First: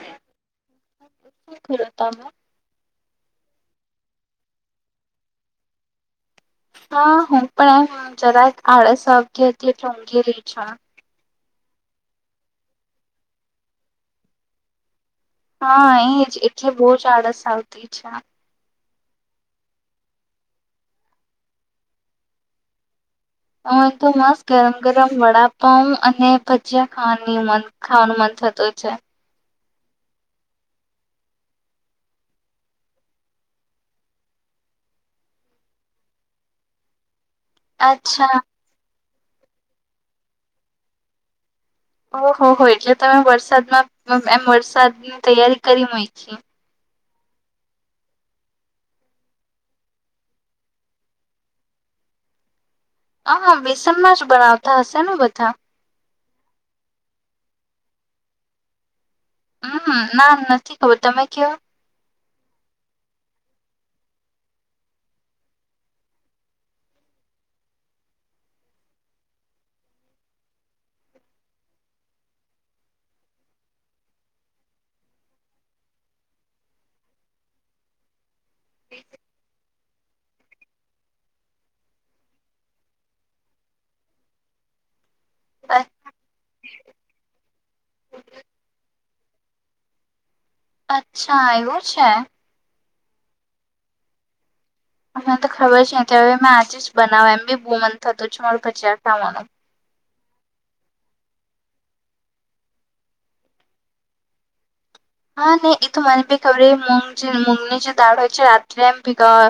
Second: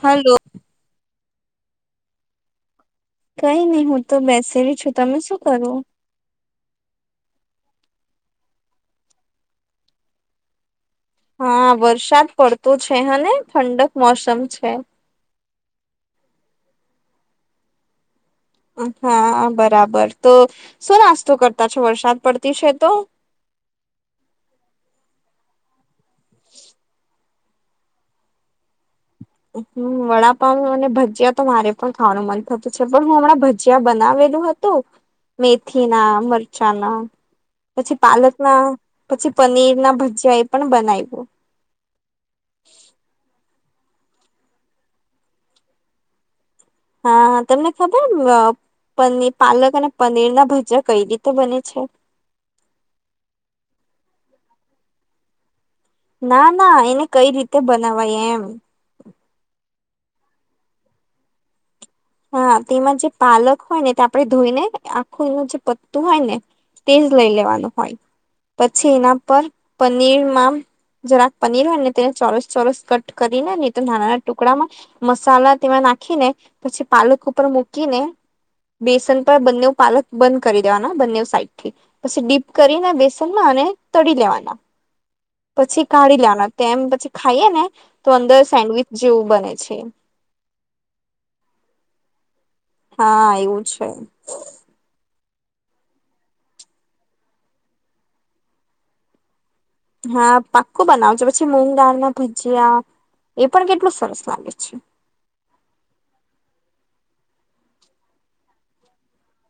હાલો. શ [unintelligible] તમાં કઈ નહી હું તો બેસેલુ છું. તમે શું કરો? હા હું પણ એમ જરાક આળસ આવતી હતી એટલે ઊંઘી રેય છું. હા વરસાદ પડતો છે હને ઠંડક મોસમ છે. હા એ જ એટલે બહુ જ આળસ આવતી છે. હા બરાબર તો શું નાસ્તો કરતા છો વરસાદ પડતી છે તો અ તો મસ્ત ગરમ ગરમ વડાપાવ અને ભજીયા ખાવાની મ ખાવાનું મન થતો છે. હમ વડાપઉ અને ભજીયા તો મારે પણ ખાવાનું મન થતું છે પણ હું હમણાં ભજીયા બનાવેલું હતું મેથી ના, મરચાં ના પછી પાલક અચ્છા ના, પછી પનીર ના ભજીયા એ પણ બનાવ્યું. ઓહો હો એટલે તમે વરસાદમાં એમ વરસાદની તૈયારી કરી મુયકી. હા હા તમને ખબર મ પનીર પાલક અને પનીર ના ભજીયા કઈ રીતે બને છે? હા બેસનમાં જ બનાવતા હશે ને બધા! ના ના એને કઈ રીતે બનાવાય એમ. હમ ના નથી ખબર તમે કયો? હા તેમાં જે પાલક હોય ને તે આપણે ધોઈ ને આખુંનું જે પત્તું હોય ને તેજ લઈ લેવાનું હોય પછી એના પર પનીરમાં જરાક પનીર હોય ને તેને ચોરસ ચોરસ કટ કરીને ને તો નાના નાના ટુકડામાં મસાલા તેમાં નાખીને પછી પાલક ઉપર મૂકીને બેસન પર બંને પાલક બંધ કરી દેવાના બંને સાઈડથી પછી ડીપ કરીને બેસનમાં અને તળી લેવાના. હ પછી કાઢી લેવાના તેમ પછી ખાઈએ ને તો અંદર સેન્ડવીચ જેવું બને છે. અચ્છા એવું છે. હા એવું છે. મને તો ખબર છે હવે મે આજે જ બનાવ એમ બી બહુ મન થતું છે. ભજીયા ખાવાનું. હા પાક્કો બનાવજો પછી મૂગ દાળમાં ભજીયા એ પણ કેટલું સરસ લાગે છે. હા નહી એ તો મને ભી ખબર મ મૂગની જે દાળ હોય છે રાત્રે એમ ભેગા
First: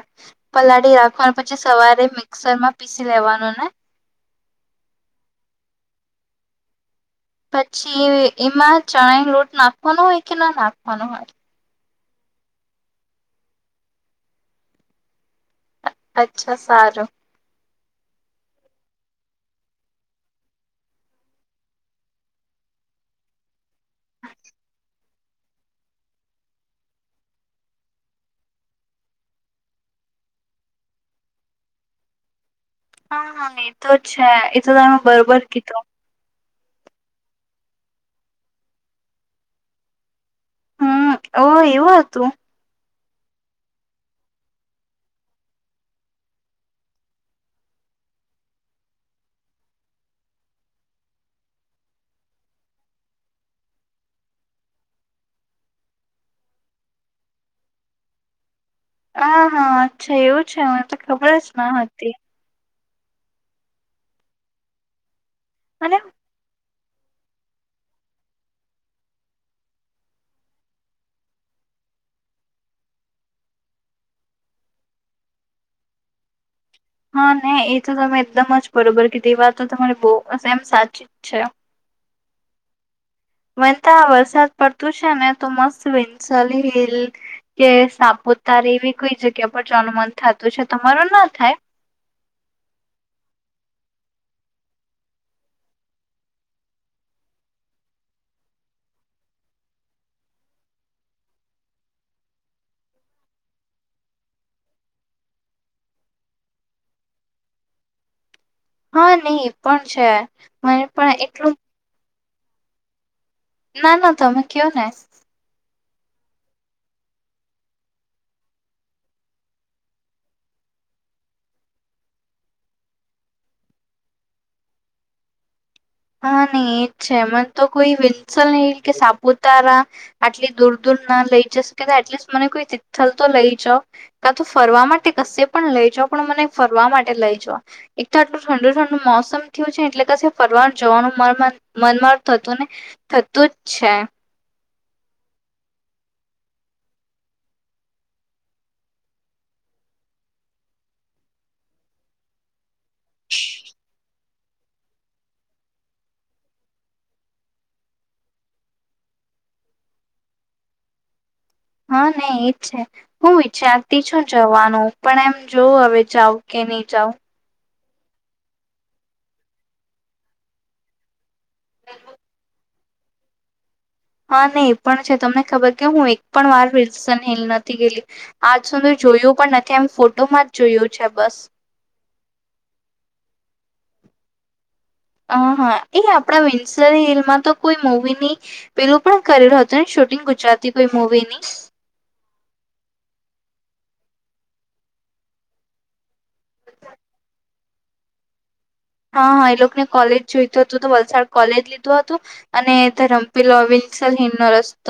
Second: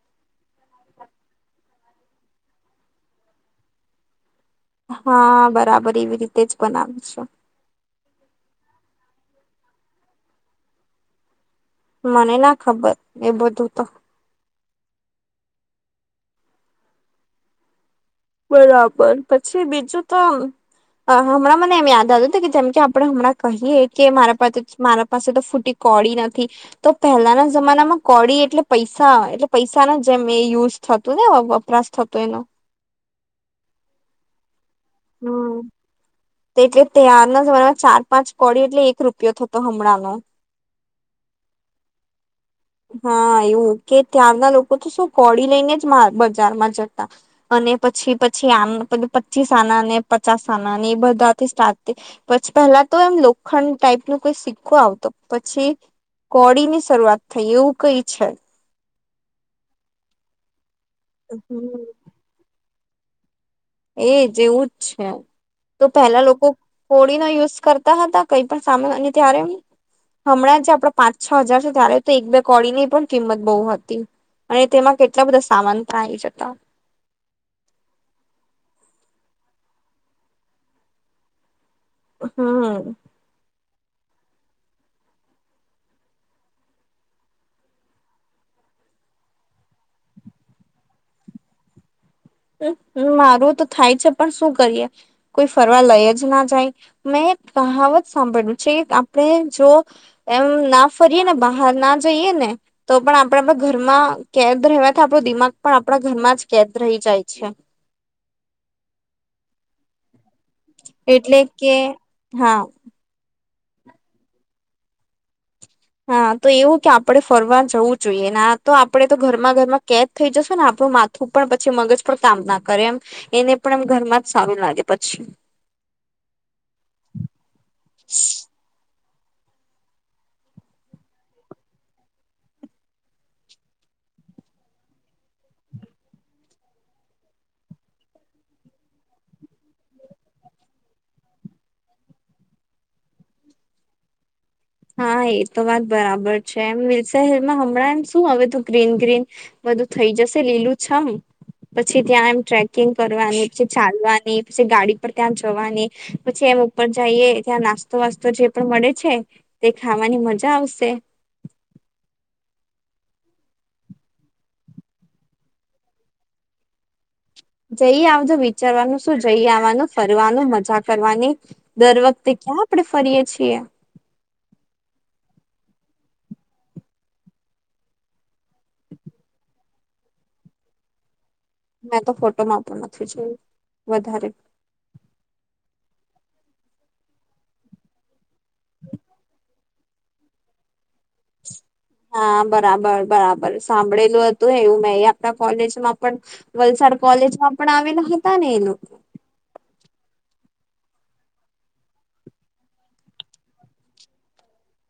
પલાડી રાખવાનું પછી સવારે મિક્સરમાં પીસી લેવાનું ને! હા બરાબર એવી રીતે જ બનાવ છો. પછી એમાં ચણા ન લોટ નાખવાનો હોય કે ના નાખવાનો હોય? મને ના ખબર એ બધું તો. અચ્છા સારું. બરાબર પછી બીજું તો હમણાં મને એમ યાદ આવ્યું હતું કે જેમ કે આપડે હમણાં કહીએ કે મારા પાસે મારા પાસે તો ફૂટી કોડી નથી તો પહેલાના જમાનામાં કોડી એટલે પૈસા એટલે પૈસાના એ યુઝ થતું ને વપરાશ થતો એનો! હા હા મે તો જ છે એ તો તમે બરોબર હમ કીધું. એટલે ત્યારના જમામાં ચાર પાંચ કોડી એટલે એક રૂપિયો થતો હમણાંનો. હમ ઓ એવું હતું. હા એવું કે [unintelligible] ના લોકો તો શું [unintelligible] લઈને જ મા બજારમાં જતા અને. પછી પછી આ [unintelligible] પચીસ આના ને પચાસ આના ને એ બધા. સ્ટાર પછી પેલા તો એમ લોખંડ ટાઈપ ન કોઈ સિક્કો આવતો પછી. [unintelligible] ની શરૂઆત થઈ એવું કઈ છે. હ હા અચ્છા એવું છે, મને તો ખબર જ ન હતી. એ જેવું જ છે, તો અને પેલા લોકો. હોળી નો યુઝ કરતા હતા કઈ પણ સામાન ત્યારે. હમણાં જે આપડો પાંચ છ હજાર છે, ત્યારે તો એક બે કોડી ની પણ કિંમત બહુ હતી. અને તેમાં કેટલા બધા સામાન પણ આવી જતા. હા ને એ તો તમે એકદમ જ બરોબર કે તે વા તો તમારે બહુ [unintelligible] સાચી જ છે. [unintelligible] [unintelligible] વરસાદ પડતું છે, ને તો મસ્ત વિંસલ હિલ કે સાપુત તારે એવી કોઈ જગ્યા પર જ અનુમાન થતું છે, તમારું ના થાય. હ મારું તો થાય છે, પણ શું કરીએ કોઈ ફરવા લઈ જ ના જાય મે. [unintelligible] સાંભળ્યું છે, આપણે જો એમ ના ફરીએ ને બહાર ના જઈએ. ને તો પણ આપણે આપ ઘરમાં કેદ રવાથી આપણો દિમાગ પણ આપણા ઘરમાં જ કેદ રહી જાય. અચ્છા. હા નહી પણ છે. મને પણ એટલે એટલું કે હા. ના ના તમે કયો ને. હા તો એવું કે આપડે ફરવા જવું જોઈએને તો આપડે તો ઘરમાં ઘરમાં કેદ થઈ જશ ને આપ માથું પણ પછી મગજ પણ કામ ના કરે એમ એને પણ એમ ઘરમાં જ સારું લાગે પછી. હા નહી એજ છે, મને તો કોઈ વિન્સલ ન કે સાપ [unintelligible] આટલી દૂર દૂર ના લઈ જશેકે એટલી મને કોઈ તીથલ તો લઈ જા કા તો ફરવા માટે કશે પણ લઈ જા પણ મને ફરવા માટે લઈ જા એક તો આટલું ઠંડુ ઠંડુ મોસમ. મોસમ થયું છે, એટલે [unintelligible] જોવાનું મનમર થતુંને થતું જ છે. હા એ તો વાત બરાબર છે, એમ [unintelligible] હમણાં એમ શું હવે તો ગ્રીન ગ્રીન બધું થઈ જાય. [unintelligible] લીલું [unintelligible] પછી ત્યાં એમ ટ્રેકિંગ કરવાની [unintelligible] ચાલવાની. પછી ગાડી પર ત્યાં જવાની પછી એમ ઉપર જઈએ ત્યાં નાસ્તો વાસ્તો જે પણ મળે છે. તે ખાવાની મજા આવશે. હા નઈ એ જ છે, હું ચારતી છું જવાનું પણ એમ જોવ હવે [unintelligible] કે નહી [unintelligible] જઈ આવજો વિચારવાનું શું જઈ આવવાનું ફરવાનું મજા કરવાની દર વખતે ક્યાં. આપડણે ફરીએે છીએ. હા નહી એ પણ છે, તમને ખબર કે હું એક પણ વાર [unintelligible] નથી ગેલી આજ સુધી જો. જોયું પણ નથી એમ ફોટોમાં જ જોયું છે, બસ. મેં તો ફોટો માપું નથી જોયું વધારે. હ હા એ આપણા [unintelligible] તો કોઈ મવી ની પેલું પણ [unintelligible] હતું. શૂટિંગ ગુજરાતી. કોઈ મૂવીની. હા બરાબર બરાબર. સાંભળેલું હતું એવું મે આપણા કોલેજમાં પણ વલસાડ કોલેજમાં પણ આવેલા હતા ને એનું. હા હા એ લોકોને કોલેજ જોઈતું હતું તો વલસાડ કોલેજ લીધું હતું અને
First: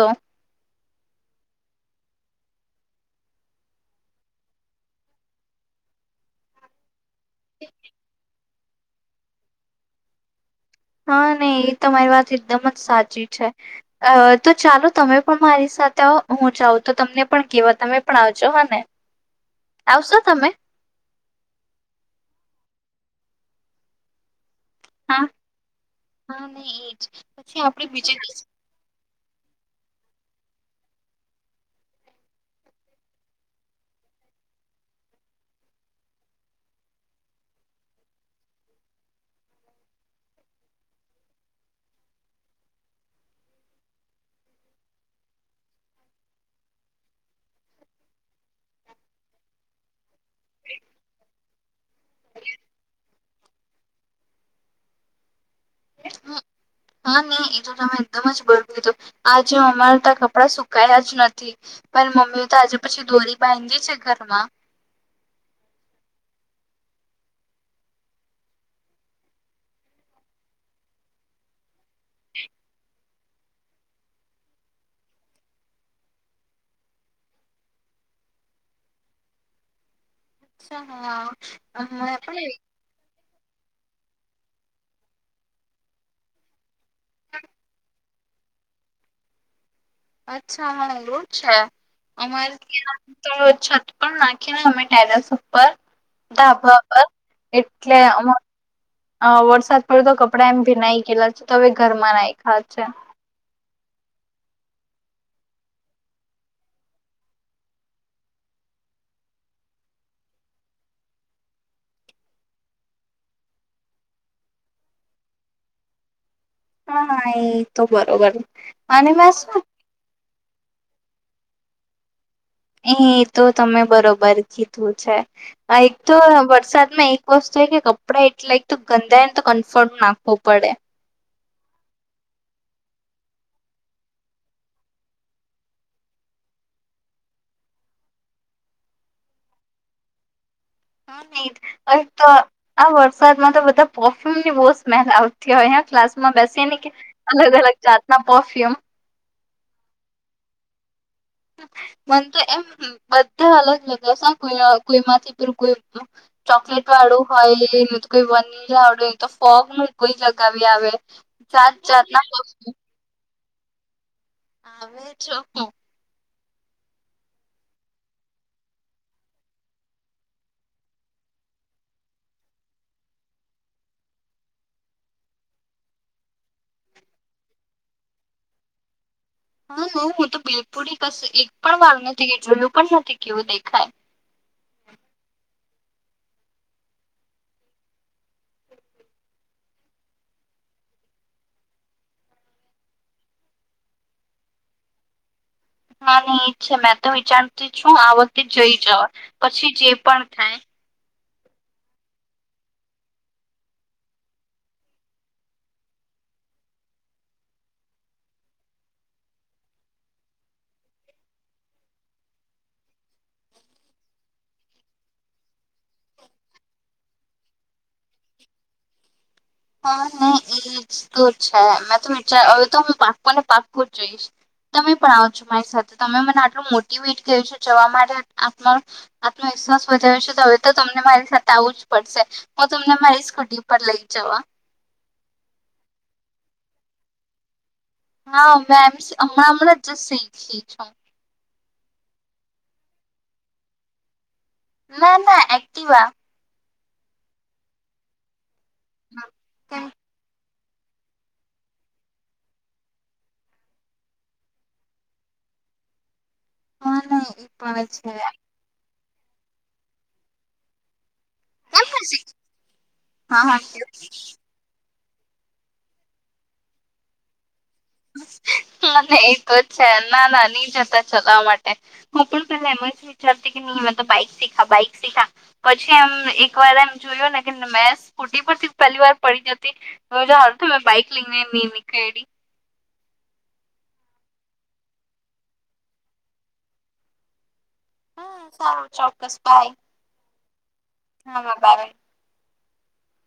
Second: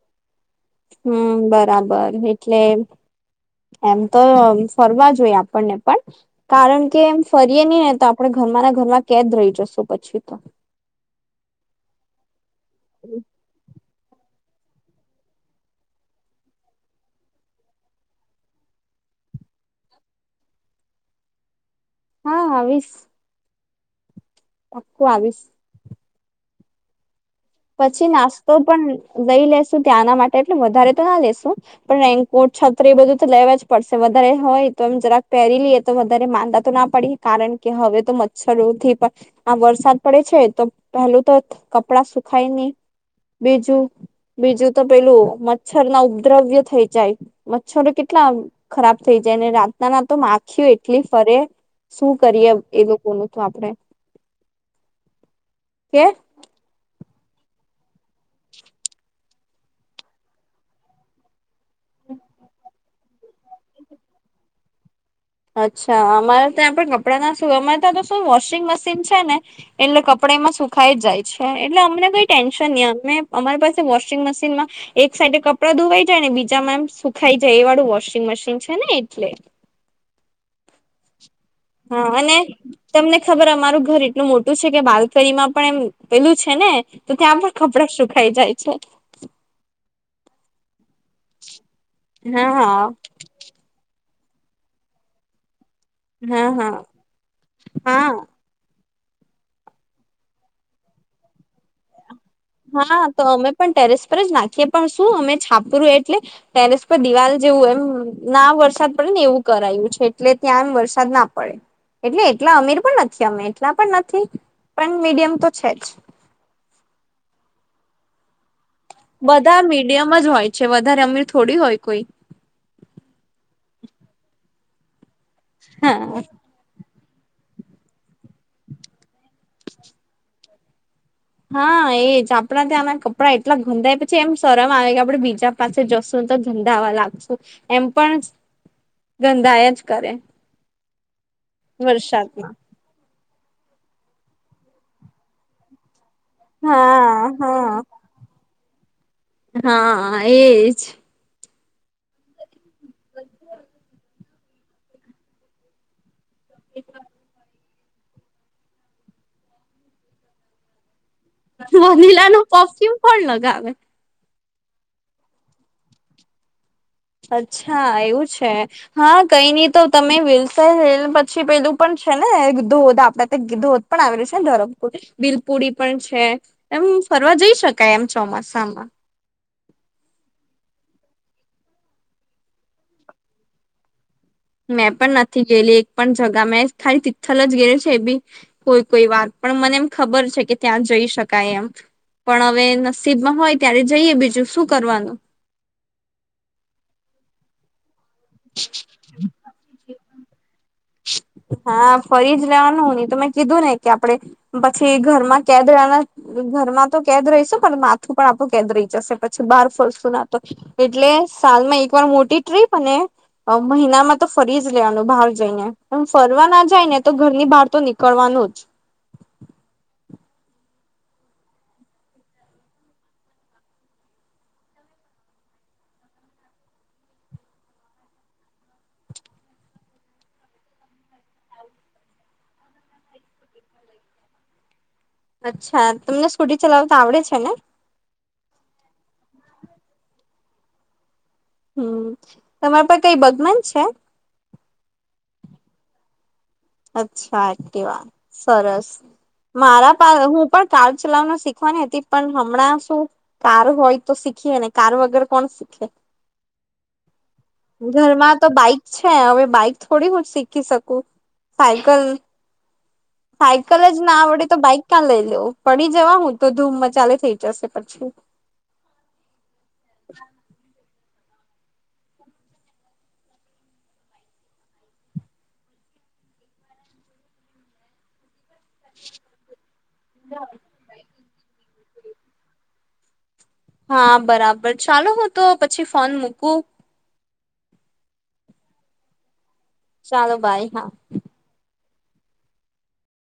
[unintelligible] [inaudible] હમ બરાબર એટલે. એમ તો ફરવા જોઈ આપણને પણ કારણ કે. ફરીએ નહી ને તો આપણે ઘરમાં ના ઘરમાં કે જ રહી જશુ પછી. હા નહી એ તમા મારી વાત એકદમ જ સાચી છે. અ તો ચાલો તમે પણ મારી સાથે હું જાઉં તો તમને પણ કેવા તમે પણ આવજો હ ને. આવશો તમે હા આવીશ પાકું હા. આવીશ હા મે એજ આપડે પછી બીજે નાસ્તો હા પણ લઈ લેેશુ ત્યાંના માટે એટલે વધારે તો ના લેેશુ પણ રેન્કોટ છત્રી એ બધું તો લેવા જ પડશે વધારે હોય તો એમ જરાક પેરી લઈએ તો વધારે માંદા તો ના પડી કારણ કે હવે તો મચ્છરોથી પણ આ વરસાદ પડે છે, તો પેહલું તો કપડા સુખાય ની બીજું બીજું તો પેલું મચ્છર ના ઉપદ્રવ્ય થઈ જાય મચ્છરો કેટલા ખરાબ થઈ જાય અને રાતના ના તો માખ્યું એટલી ફરે શું કરીએ એ લોકોનું તો આપડે કે હા નહી એ તો તમે એકદમ જ બરતુ હતું આજ અમારા તા કપડા સુકાયા જ નથી પણ મમ્મી તો આજે પછી દોરી બાયધી છે, ઘરમાં અચ્છા અમારે ત્યાં પણ કપડા ના શું અમારે ત્યાં તો શું વોશિંગ મશીન છે, ને એટલે કપ ડા એમાં સુખાઈ જ જાય છે, એટલે અમને કઈ ટેન્શન ની અમે અમારી પાસે વોશિંગ મશીનમાં એક સાઈડે કપડાં ધોવાઈ જાય ને બીજામાં એમ સુખાય જાય એ વાળું વોશિંગ મશીન છે, ને એટલે અચ્છા હા હા અને તમને ખબર અમારું ઘર એટલું મોટું છે, કે બાલકનીમાં પણ એમ પેલું છે, ને તો ત્યાં પણ કપડા સુ ખાઈ જાય છે. અચ્છા લોટ છે, છે હા અમારે હા તો [inaudible] પણ નાખી ને અમે ટેરેસ ઉપર હા હા ધાબા પર એટલે હા અમા અ વરસાદ પડ્યો તો કપડાં એમ ભીનાઈ ગેલા છે, તો હવે ઘરમાં ના હા ના તો અમે પણ ટેરેસ પર જ નાખીએ પણ શું અમે છાપરું એટલે ટેરેસ પર દિવાલ જેવું એમ ના વરસાદ પડે ને એવું કરાયવું છે, એટલે ત્યાં વરસાદ ના પડે એટલે એટલા અમીર પણ નથી અમે એટલા પણ નથી પણ મીડિયમ તો છે, જ હા હા એ તો બરોબર અને મેં શું બધા મીડિયમ જ હોય છે, વધારે અમીર થોડી હોય કોઈ એ તો તમે બરોબર કીધું છે, એક તો હા વરસાદમાં એક એક વસ્તુ એ કે કપડા એટલા એક તો ગંધાયને તો કમફર્ટ નાખવો પડે હા એજ આપડા ત્યાંના કપડાં એટલા ગંધાય પછી એમ શરમ આવે કે આપડે બીજા પાસે જશું તો ધંધામાં લાગશું એમ પણ ગંધાય જ કરે [inaudible] તો વરસાદમાં આ વર્ષ વરસાદમાં તો બધા પરફ્યુમની બો સ્મેલ આવતી હોય ક્લાસ માં બેસીને કે હા અલગ અલગ હા જાતના પર્ફ્યુમ હા એજ મને તો એમ બધા અલગ અલગ હશે કોઈ કોઈ માંથી પેલુ કોઈ ચોકલેટ વાળું હોય એ તો કોઈ વનીલા વાળું હોય તો ફોગનું જ કોઈ લગાવી આવે જાત જાતના વનીલાનું પરફ્યુમ કોણ લગાવે આવે જો અચ્છા એવું છે હા કઈ ની તો તમે વિલસન હિલ પછી પેલું પણ છે ને ધોધ આપણા ધોધ પણ આવેલું છે, ને ધરમપુર બીલપુડી પણ છે, એમ ફરવા જઈ શકાય એમ ચોમાસામાં હા [inaudible] બીલપુડી પાસે એક પણ વાર નથી કે જોયું પણ નથી કેવું દેખાય મેં પણ નથી ગયેલી એક પણ જગા મેં ખાલી તિથલ જ ગેલી છે, એ બી કોઈ કોઈ વાર પણ મને એમ ખબર છે, કે ત્યાં જઈ શકાય એમ પણ હવે નસીબમાં હોય ત્યારે જઈએ બીજું શું કરવાનું. હા ઈ છે મેં તો વિચારતી છું આ વખતે જઈજ આવા પછી જે પણ થાય હા ફરી જ લેવાનું નહી તમે કીધું ને કે આપડે પછી ઘરમાં કેદ રહેવાના ઘરમાં તો કેદ રહીશું પણ માથું પણ આપણું કેદ રહી જશે પછી બહાર ફરશું ના તો એટલે તા સાલમાં એક વાર મોટી ટ્રીપ અને મહિનામાં તો ફરી જ લેવાનું બહાર જઈને. પણ ફરવા ના જાય ને તો ઘરની બહાર તો નીકળવાનું જ. નહી એ જ તો છે મેં તો વિચાર હવે તો હું પાકુંને પાકું જ જઈશ. તમે પણ આવો છો મારી સાથે તમે મને આટલું મોટીવેટ કર્યું છે જવા માટે આપને આપણે વિશ્વાસ વધાર્યો છે હવે તો તમને મારી સાથે આવું જ પડશે હું તમને મારી સ્કૂટી પર લઈ જવા. અચ્છા તમને સ્કૂટી ચલાવતા આવડે છે ને? હા મેમ, હમણાં હમણાં જ શીયખી છું. હમ્મ, તમારા પર કઈ બદનામ છે? ના ના એક્ટીવા. અચ્છા વાત સરસ કેમ મારા પા હું પણ કાર ચલાવનું શીખવાની હતી પણ હમણાં શું કાર હોય તો શીખીએ ને કાર વગેર કોણ ખે. હા નઈ ઘરમાં તો બાઈક છે હવે બાઈક થોડી હું જ શીખી શકું. સાઈકલ હા સાયકલ હા જ ના આવડે તો બાઈક ક્યાં લઈ લેવ પડી જવા હું તો ધૂમ મ ચાલે થઇ જશે. પછી એ તો જ છે ના ના ની જતા ચલાવવા માટે. હું પણ પેલા એમ જ વિચારતી કે નહી તો બાઈક શીખા બાઈક સીખા પછી એક વાર એમ જોયો ને કે મે ફૂટ પર થી પહેલી વાર પડી જતી જા તો મેં બાઈક લઈને ની નીકયલી. હા બરાબર, ચાલો હું તો પછી ફોન મૂકું. હમ્મ, સારું ચોક્કસ બાઈ. ચાલો બાઈ હા. હામાં બાઈ.